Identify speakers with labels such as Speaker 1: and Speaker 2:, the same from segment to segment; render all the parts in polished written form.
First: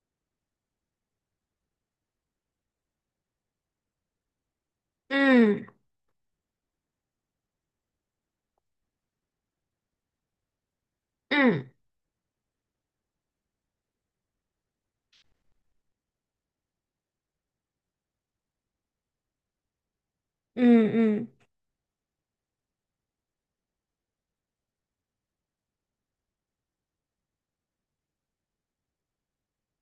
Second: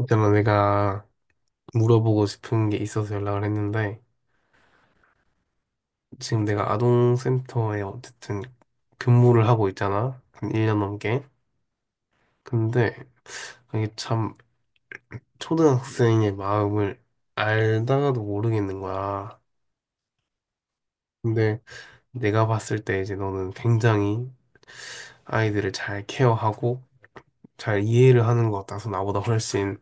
Speaker 1: 있잖아, 내가 물어보고 싶은 게 있어서 연락을 했는데,
Speaker 2: 응,
Speaker 1: 지금 내가 아동센터에 어쨌든 근무를 하고 있잖아. 한 1년 넘게.
Speaker 2: 응,
Speaker 1: 근데 이게 참 초등학생의 마음을 알다가도 모르겠는 거야.
Speaker 2: 응, 응,
Speaker 1: 근데 내가 봤을 때 이제 너는 굉장히 아이들을 잘 케어하고 잘 이해를 하는 것 같아서 나보다 훨씬.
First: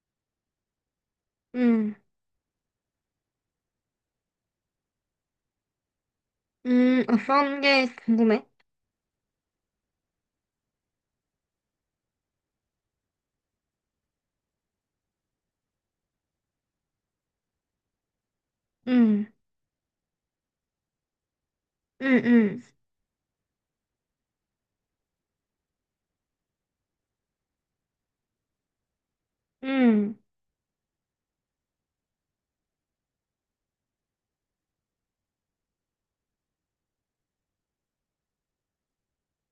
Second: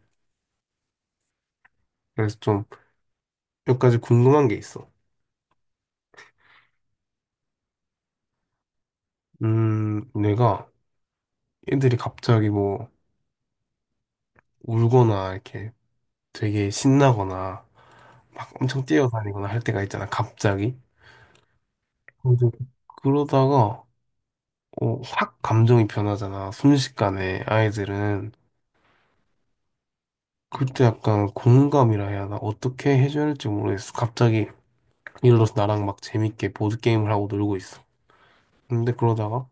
Speaker 2: 응,
Speaker 1: 그래서 좀 몇 가지 궁금한 게 있어.
Speaker 2: 응, 어떤 게 궁금해?
Speaker 1: 내가 애들이 갑자기 뭐 울거나 이렇게 되게 신나거나 막 엄청
Speaker 2: 응,
Speaker 1: 뛰어다니거나 할 때가 있잖아, 갑자기.
Speaker 2: 응,
Speaker 1: 그
Speaker 2: 응,
Speaker 1: 그러다가 어, 확 감정이 변하잖아, 순식간에 아이들은.
Speaker 2: 응,
Speaker 1: 그때 약간 공감이라 해야 하나? 어떻게 해줘야 할지 모르겠어. 갑자기 예를 들어서 나랑 막 재밌게 보드게임을 하고 놀고 있어. 근데 그러다가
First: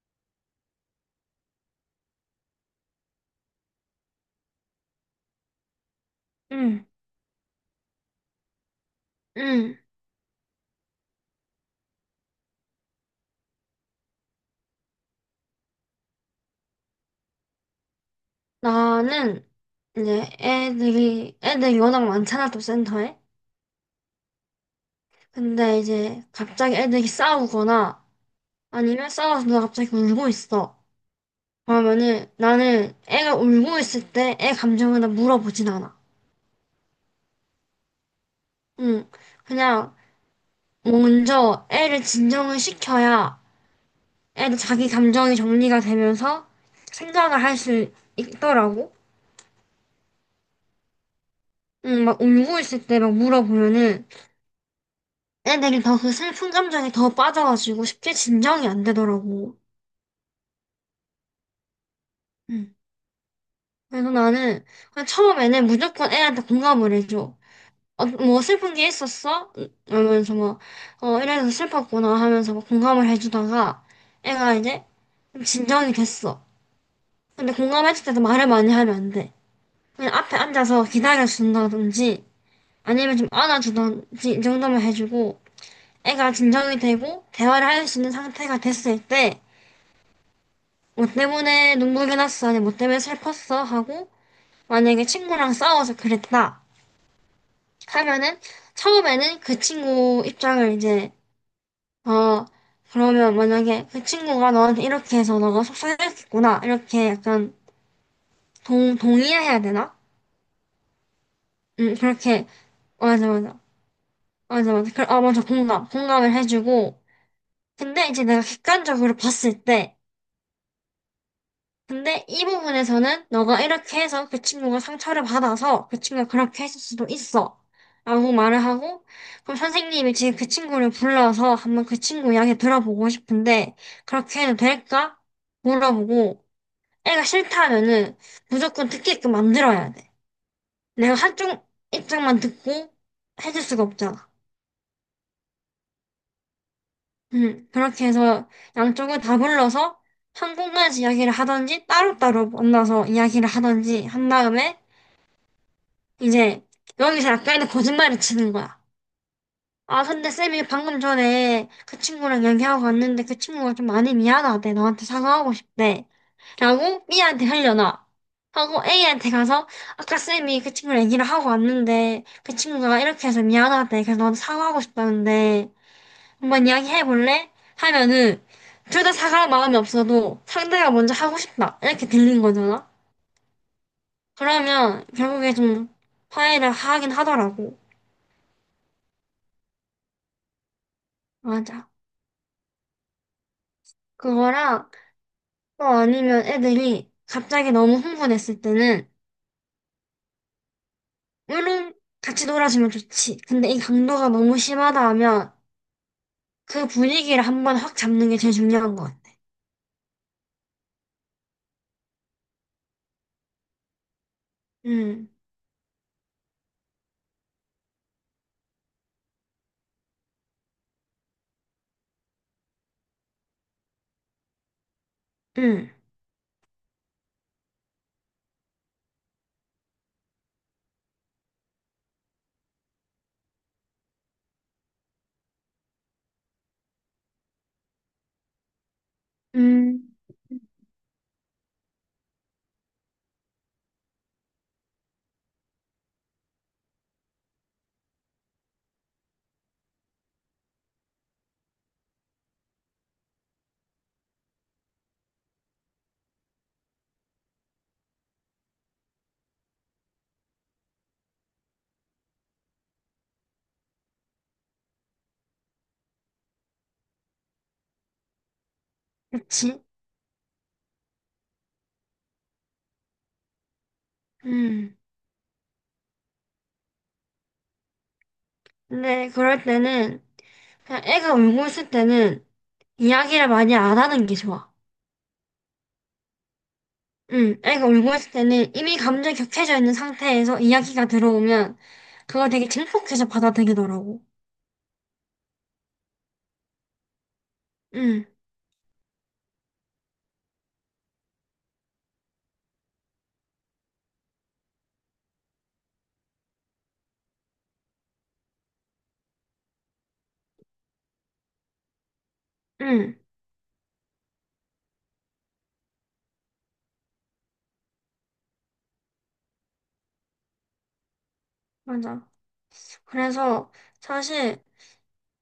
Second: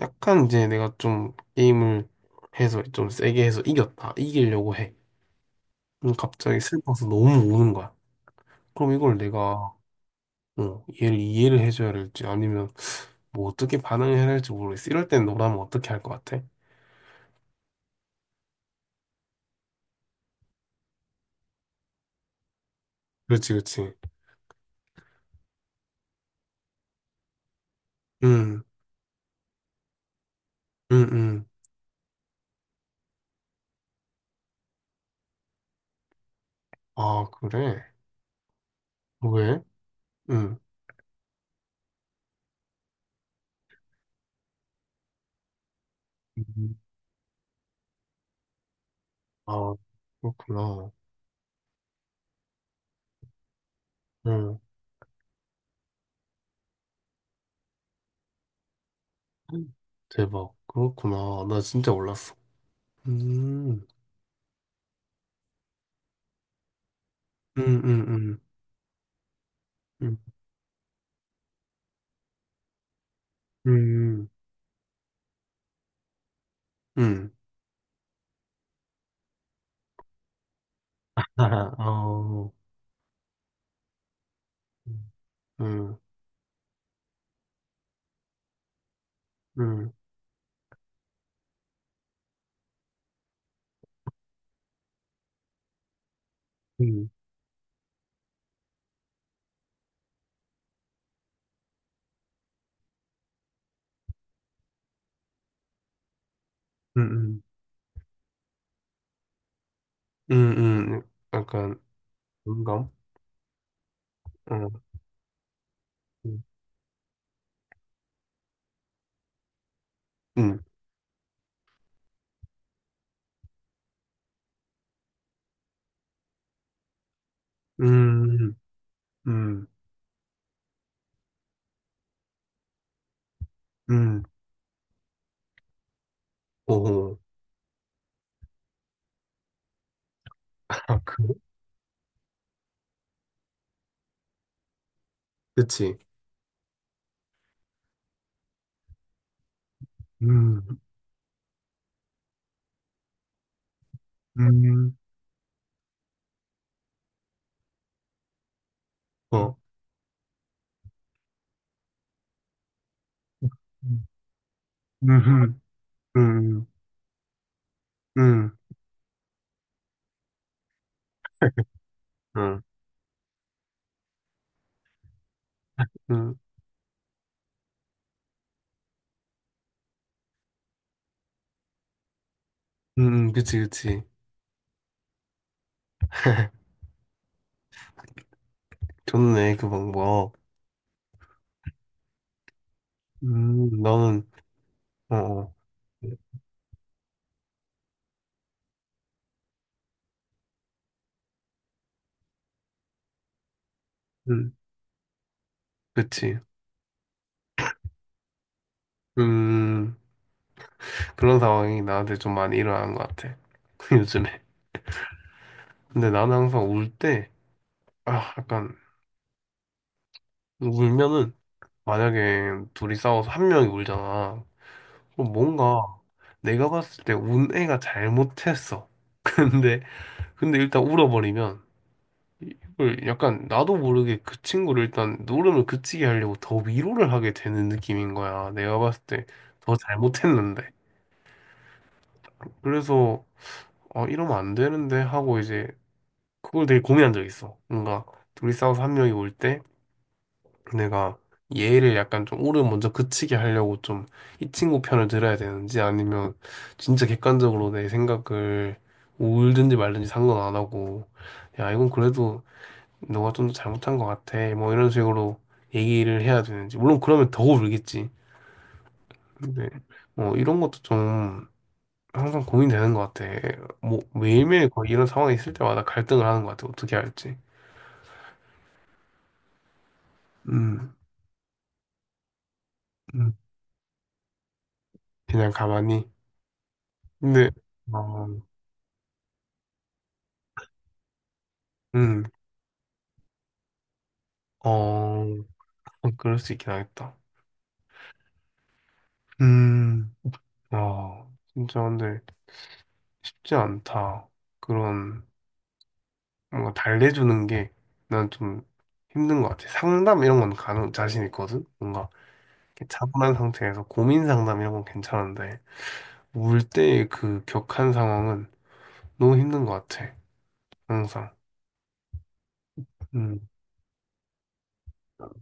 Speaker 1: 약간 이제 내가 좀 게임을 해서 좀 세게 해서 이겼다. 이기려고 해. 그럼 갑자기
Speaker 2: 응,
Speaker 1: 슬퍼서 너무 우는 거야. 그럼 이걸 내가
Speaker 2: 응.
Speaker 1: 어, 얘를 이해를 해줘야 할지 아니면 뭐 어떻게 반응해야 할지 모르겠어. 이럴 땐 너라면 어떻게 할 것 같아?
Speaker 2: 나는 이제 애들이 워낙 많잖아, 또 센터에.
Speaker 1: 그렇지, 그렇지.
Speaker 2: 근데 이제 갑자기 애들이 싸우거나
Speaker 1: 응,
Speaker 2: 아니면 싸워서 누가 갑자기 울고 있어.
Speaker 1: 응, 응.
Speaker 2: 그러면은 나는 애가 울고 있을 때 애 감정을 나 물어보진 않아.
Speaker 1: 아, 그래?
Speaker 2: 응,
Speaker 1: 어, 왜?
Speaker 2: 그냥
Speaker 1: 응.
Speaker 2: 먼저 애를 진정을 시켜야 애도 자기 감정이 정리가 되면서
Speaker 1: 음.
Speaker 2: 생각을 할 수 있더라고.
Speaker 1: 아, 그렇구나.
Speaker 2: 응, 막 울고 있을 때 막 물어보면은
Speaker 1: 응.
Speaker 2: 애들이 더 그 슬픈 감정에 더 빠져가지고 쉽게 진정이 안 되더라고.
Speaker 1: 대박. 그렇구나. 나 진짜 몰랐어.
Speaker 2: 응,
Speaker 1: 음,
Speaker 2: 그래서 나는 그냥 처음에는 무조건 애한테 공감을 해줘.
Speaker 1: 음,
Speaker 2: 어, 뭐
Speaker 1: 음,
Speaker 2: 슬픈 게 있었어?
Speaker 1: 음,
Speaker 2: 이러면서 막, 어, 이래서 슬펐구나 하면서 막 공감을
Speaker 1: 음,
Speaker 2: 해주다가
Speaker 1: 음,
Speaker 2: 애가 이제 좀 진정이 됐어.
Speaker 1: 음.
Speaker 2: 근데 공감했을 때도 말을 많이 하면 안 돼. 그냥 앞에 앉아서
Speaker 1: 아,
Speaker 2: 기다려준다든지
Speaker 1: 어,
Speaker 2: 아니면 좀 안아주던지 이 정도만
Speaker 1: 음,
Speaker 2: 해주고
Speaker 1: 음,
Speaker 2: 애가 진정이 되고 대화를 할 수 있는 상태가 됐을 때 뭐 때문에 눈물이 났어 아니 뭐 때문에 슬펐어 하고 만약에 친구랑 싸워서 그랬다
Speaker 1: 음,
Speaker 2: 하면은 처음에는 그 친구 입장을 이제 어 그러면 만약에 그 친구가 너한테 이렇게 해서 너가 속상했겠구나 이렇게
Speaker 1: 음,
Speaker 2: 약간 동 동의해야 되나?
Speaker 1: 약간,
Speaker 2: 그렇게
Speaker 1: 공감?
Speaker 2: 맞아 맞아
Speaker 1: 어,
Speaker 2: 맞아 맞아 그, 아 맞아 공감 공감을
Speaker 1: 음,
Speaker 2: 해주고 근데 이제 내가 객관적으로 봤을 때,
Speaker 1: 음,
Speaker 2: 근데 이 부분에서는 너가 이렇게 해서 그 친구가 상처를 받아서 그 친구가 그렇게 했을 수도 있어. 라고
Speaker 1: 음,
Speaker 2: 말을 하고, 그럼
Speaker 1: 음,
Speaker 2: 선생님이 지금 그 친구를 불러서 한번 그 친구 이야기 들어보고 싶은데,
Speaker 1: 음.
Speaker 2: 그렇게 해도 될까? 물어보고,
Speaker 1: 오호.
Speaker 2: 애가 싫다면은 무조건 듣게끔 만들어야 돼. 내가 한쪽 입장만 듣고 해줄 수가 없잖아.
Speaker 1: 그치.
Speaker 2: 그렇게 해서 양쪽을 다 불러서 한
Speaker 1: 음,
Speaker 2: 공간에서 이야기를 하든지 따로따로 만나서 이야기를 하든지 한 다음에
Speaker 1: 음,
Speaker 2: 이제 여기서 약간의 거짓말을 치는 거야.
Speaker 1: 어.
Speaker 2: 아, 근데 쌤이 방금 전에 그 친구랑 얘기하고 왔는데 그 친구가 좀
Speaker 1: 음,
Speaker 2: 많이 미안하대. 너한테 사과하고
Speaker 1: 음,
Speaker 2: 싶대.
Speaker 1: 음,
Speaker 2: 라고 B한테 흘려놔.
Speaker 1: 음,
Speaker 2: 하고 A한테 가서 아까 쌤이 그 친구랑 얘기를 하고 왔는데 그
Speaker 1: 음,
Speaker 2: 친구가 이렇게 해서 미안하대. 그래서 너한테 사과하고 싶다는데
Speaker 1: 음,
Speaker 2: 한번 이야기 해볼래? 하면은 둘 다 사갈 마음이 없어도 상대가 먼저 하고 싶다 이렇게 들린 거잖아.
Speaker 1: 그치, 그치.
Speaker 2: 그러면 결국에 좀 화해를 하긴 하더라고.
Speaker 1: 좋네, 그 방법.
Speaker 2: 맞아.
Speaker 1: 너는,
Speaker 2: 그거랑
Speaker 1: 어, 어.
Speaker 2: 또 아니면 애들이 갑자기 너무 흥분했을 때는 물론 같이 놀아주면 좋지. 근데 이 강도가
Speaker 1: 음,
Speaker 2: 너무 심하다 하면
Speaker 1: 그치.
Speaker 2: 그 분위기를 한번 확 잡는 게 제일 중요한 것 같아.
Speaker 1: 음, 그런 상황이 나한테 좀 많이 일어나는 것 같아, 요즘에.
Speaker 2: 음,
Speaker 1: 근데 나는 항상 울 때, 아, 약간, 울면은, 만약에 둘이 싸워서 한 명이 울잖아. 그럼 뭔가,
Speaker 2: 음,
Speaker 1: 내가 봤을 때 운 애가 잘못했어. 근데, 근데 일단 울어버리면 이걸 약간 나도 모르게 그 친구를 일단 울음을 그치게 하려고 더 위로를 하게 되는 느낌인 거야. 내가 봤을 때 더
Speaker 2: 음,
Speaker 1: 잘못했는데. 그래서 아 이러면 안 되는데 하고 이제 그걸 되게 고민한 적 있어. 뭔가 둘이 싸워서 한 명이 울 때 내가 얘를 약간 좀 울음 먼저 그치게 하려고 좀 이 친구 편을 들어야 되는지 아니면 진짜 객관적으로 내 생각을 울든지 말든지 상관 안 하고 야 이건 그래도 너가 좀 더 잘못한 것 같아. 뭐 이런 식으로 얘기를 해야 되는지. 물론 그러면 더 울겠지. 근데
Speaker 2: 그치?
Speaker 1: 뭐 이런 것도 좀 항상 고민되는 것 같아. 뭐 매일매일 거의
Speaker 2: 음.
Speaker 1: 이런 상황이 있을 때마다 갈등을 하는 것 같아. 어떻게 할지.
Speaker 2: 근데 그럴 때는
Speaker 1: 음,
Speaker 2: 그냥 애가 울고 있을 때는
Speaker 1: 음,
Speaker 2: 이야기를 많이 안 하는 게 좋아.
Speaker 1: 그냥 가만히. 근데,
Speaker 2: 응, 애가 울고
Speaker 1: 어,
Speaker 2: 있을 때는 이미 감정이 격해져 있는 상태에서 이야기가 들어오면
Speaker 1: 음,
Speaker 2: 그걸 되게 증폭해서 받아들이더라고.
Speaker 1: 어, 그럴 수 있긴 하겠다.
Speaker 2: 응,
Speaker 1: 음, 아, 진짜 근데 쉽지 않다. 그런. 뭔가 달래주는 게 난 좀 힘든 것 같아. 상담 이런 건 가능, 자신 있거든? 뭔가 이렇게
Speaker 2: 응,
Speaker 1: 차분한 상태에서 고민 상담 이런 건 괜찮은데, 울 때의 그 격한 상황은 너무 힘든 것 같아. 항상.
Speaker 2: 맞아.
Speaker 1: 음,
Speaker 2: 그래서 사실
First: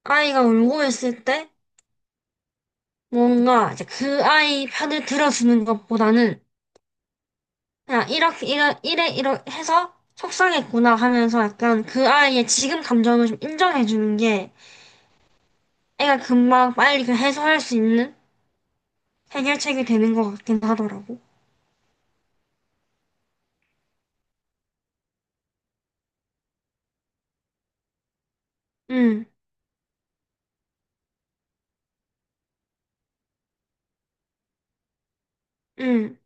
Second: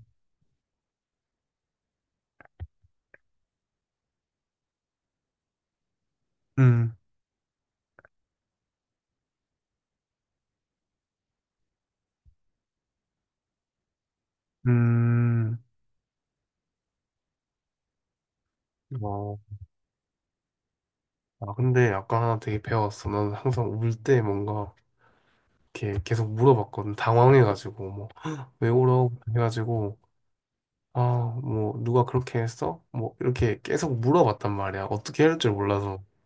Speaker 2: 아이가 울고 있을 때 뭔가 이제 그 아이 편을 들어주는 것보다는
Speaker 1: 음,
Speaker 2: 그냥 이렇게, 이래, 이래, 이래 해서 속상했구나 하면서 약간 그 아이의 지금 감정을 좀 인정해주는 게
Speaker 1: 음.
Speaker 2: 애가 금방 빨리 그 해소할 수 있는
Speaker 1: 어.
Speaker 2: 해결책이 되는 것 같긴 하더라고.
Speaker 1: 아, 근데 약간 하나 되게 배웠어. 나는 항상 울 때 뭔가 이렇게 계속 물어봤거든. 당황해가지고, 뭐, 헉, 왜 울어?
Speaker 2: 응,
Speaker 1: 해가지고. 아, 뭐, 누가 그렇게 했어? 뭐, 이렇게 계속 물어봤단 말이야. 어떻게 해야 할 줄 몰라서.
Speaker 2: 응,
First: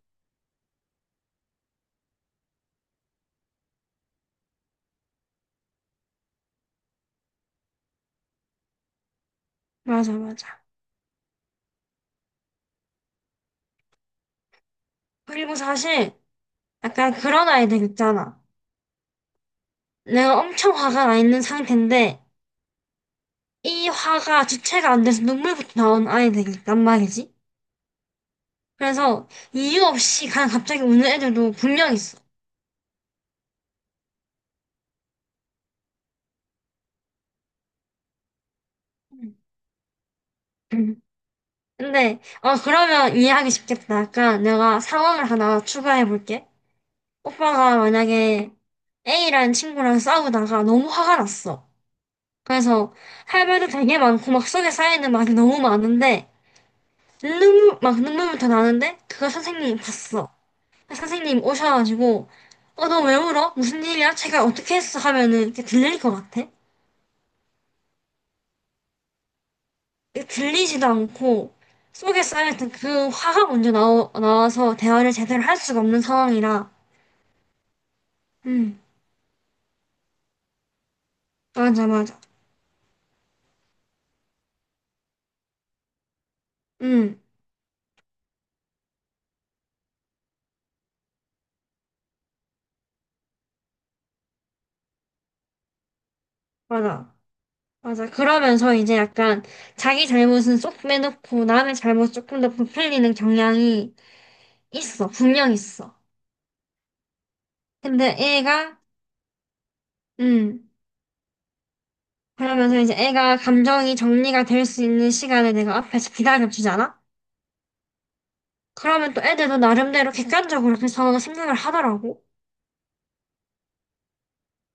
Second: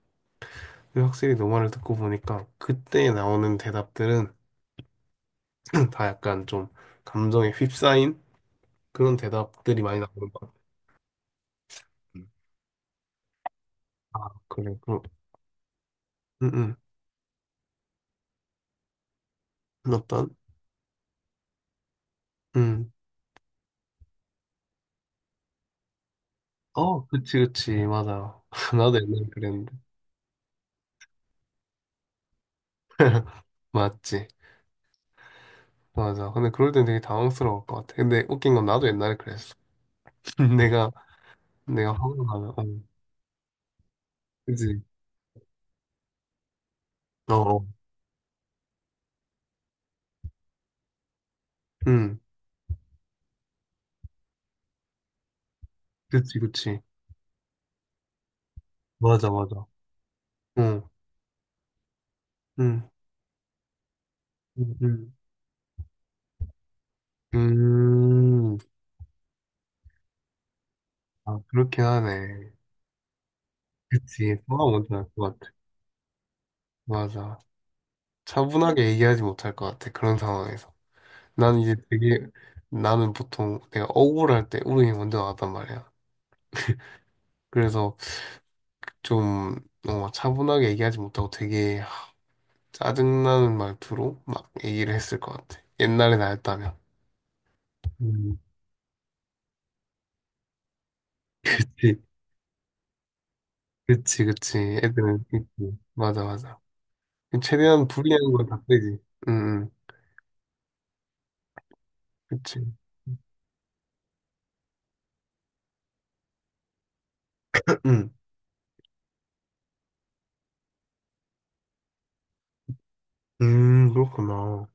Speaker 1: 근데 확실히 너 말을 듣고 보니까 그때 나오는 대답들은 다 약간 좀 감정에 휩싸인 그런 대답들이 많이
Speaker 2: 맞아,
Speaker 1: 나오는 것
Speaker 2: 맞아.
Speaker 1: 같아. 음. 아, 그래, 그럼.
Speaker 2: 그리고 사실
Speaker 1: 응, 응.
Speaker 2: 약간 그런 아이들 있잖아.
Speaker 1: 어떤?
Speaker 2: 내가 엄청 화가 나 있는 상태인데
Speaker 1: 응.
Speaker 2: 이 화가 주체가 안 돼서 눈물부터 나오는 아이들이 있단
Speaker 1: 어,
Speaker 2: 말이지.
Speaker 1: 그치, 그치. 맞아. 나도 옛날에
Speaker 2: 그래서
Speaker 1: 그랬는데.
Speaker 2: 이유 없이 그냥 갑자기 우는 애들도 분명 있어.
Speaker 1: 맞지. 맞아. 근데 그럴 땐 되게 당황스러울 것 같아. 근데 웃긴 건 나도 옛날에
Speaker 2: 응.
Speaker 1: 그랬어. 내가,
Speaker 2: 응.
Speaker 1: 내가 화가
Speaker 2: 근데
Speaker 1: 나면,
Speaker 2: 어
Speaker 1: 어,
Speaker 2: 그러면 이해하기 쉽겠다. 약간 내가
Speaker 1: 그치.
Speaker 2: 상황을 하나 추가해 볼게.
Speaker 1: 어, 어.
Speaker 2: 오빠가 만약에 A라는 친구랑 싸우다가 너무 화가 났어.
Speaker 1: 응.
Speaker 2: 그래서 할 말도 되게 많고 막 속에 쌓여있는 말이 너무 많은데
Speaker 1: 그치, 그치.
Speaker 2: 눈물 막 눈물부터 나는데
Speaker 1: 맞아,
Speaker 2: 그걸
Speaker 1: 맞아.
Speaker 2: 선생님이 봤어.
Speaker 1: 응
Speaker 2: 선생님 오셔가지고
Speaker 1: 응
Speaker 2: 어 너 왜 울어? 무슨 일이야? 제가
Speaker 1: 응
Speaker 2: 어떻게
Speaker 1: 응
Speaker 2: 했어? 하면은 이렇게 들릴 것 같아.
Speaker 1: 음,
Speaker 2: 이게 들리지도
Speaker 1: 아,
Speaker 2: 않고
Speaker 1: 그렇긴
Speaker 2: 속에 쌓여
Speaker 1: 하네.
Speaker 2: 있던 그 화가 먼저
Speaker 1: 그치, 소화
Speaker 2: 나와서
Speaker 1: 먼저 알
Speaker 2: 대화를
Speaker 1: 것
Speaker 2: 제대로
Speaker 1: 같아.
Speaker 2: 할 수가 없는 상황이라
Speaker 1: 맞아.
Speaker 2: 음
Speaker 1: 차분하게 얘기하지 못할 것 같아, 그런 상황에서. 난 이제
Speaker 2: 맞아 맞아
Speaker 1: 되게, 나는 보통 내가 억울할 때 울음이 먼저 나왔단 말이야.
Speaker 2: 음
Speaker 1: 그래서 좀, 어, 차분하게 얘기하지 못하고 되게 짜증나는 말투로 막 얘기를 했을 것 같아. 옛날에 나였다면.
Speaker 2: 맞아 맞아
Speaker 1: 음.
Speaker 2: 그러면서 이제 약간 자기 잘못은 쏙 빼놓고 남의
Speaker 1: 그치,
Speaker 2: 잘못 조금 더 부풀리는 경향이
Speaker 1: 그치, 그치.
Speaker 2: 있어,
Speaker 1: 애들은
Speaker 2: 분명
Speaker 1: 있지.
Speaker 2: 있어.
Speaker 1: 맞아, 맞아. 최대한
Speaker 2: 근데
Speaker 1: 불리한 건 다 빼지. 응, 응.
Speaker 2: 음,
Speaker 1: 그치.
Speaker 2: 그러면서 이제 애가 감정이 정리가 될 수 있는 시간을 내가 앞에서 기다려주잖아?
Speaker 1: 응.
Speaker 2: 그러면 또 애들도 나름대로 객관적으로 그 상황을 생각을 하더라고.
Speaker 1: 그렇구나.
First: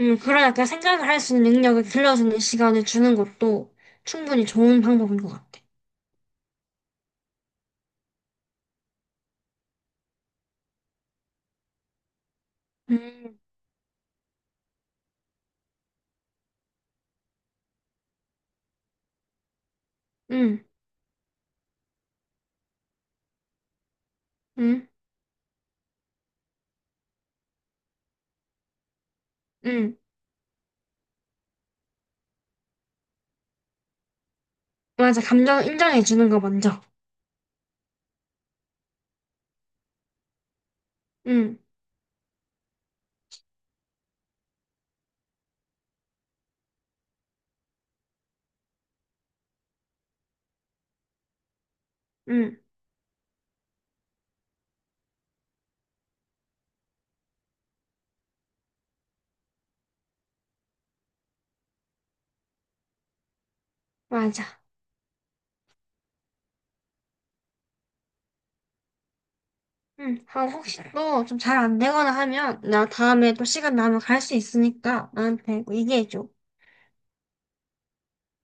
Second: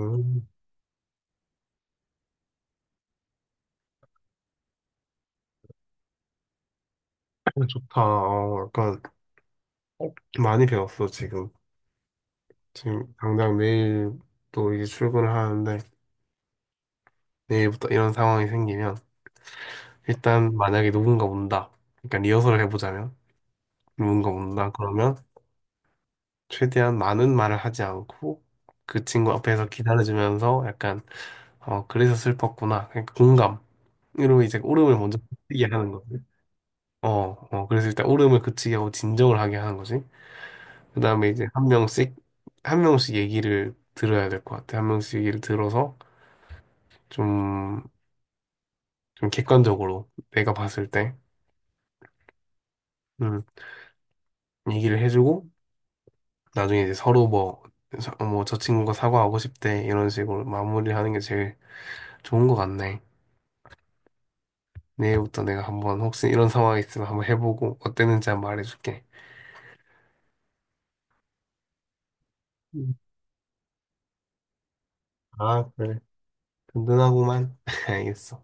Speaker 2: 그러니까 생각을 할 수 있는 능력을 길러주는 시간을 주는 것도 충분히 좋은 방법인 것 같아.
Speaker 1: 어, 좋다. 어, 약간 많이 배웠어, 지금. 지금
Speaker 2: 음,
Speaker 1: 당장 내일 또 이제 출근을 하는데, 내일부터 이런 상황이 생기면, 일단
Speaker 2: 음,
Speaker 1: 만약에 누군가 온다. 그러니까 리허설을 해보자면, 누군가 온다.
Speaker 2: 음,
Speaker 1: 그러면 최대한 많은 말을 하지 않고, 그 친구 앞에서
Speaker 2: 음.
Speaker 1: 기다려주면서 약간, 어, 그래서 슬펐구나. 그러니까 공감. 으로 이제 울음을 먼저
Speaker 2: 맞아, 감정을
Speaker 1: 느끼게 하는 거지.
Speaker 2: 인정해주는 거 먼저.
Speaker 1: 어, 어, 그래서 일단 울음을 그치게 하고 진정을 하게 하는 거지. 그 다음에 이제
Speaker 2: 음,
Speaker 1: 한 명씩, 한 명씩 얘기를 들어야 될 것 같아. 한 명씩 얘기를 들어서 좀, 좀 객관적으로 내가 봤을 때,
Speaker 2: 음,
Speaker 1: 음, 얘기를 해주고, 나중에 이제 서로 뭐, 뭐, 저 친구가 사과하고 싶대. 이런 식으로 마무리하는 게 제일 좋은 것 같네.
Speaker 2: 맞아.
Speaker 1: 내일부터 내가 한번 혹시 이런 상황이 있으면 한번 해보고 어땠는지 한번 말해줄게.
Speaker 2: 응, 아, 혹시 또 좀 잘 안 되거나 하면, 나
Speaker 1: 음.
Speaker 2: 다음에 또 시간 나면 갈 수 있으니까 나한테
Speaker 1: 아, 그래.
Speaker 2: 얘기해줘.
Speaker 1: 든든하구만. 알겠어.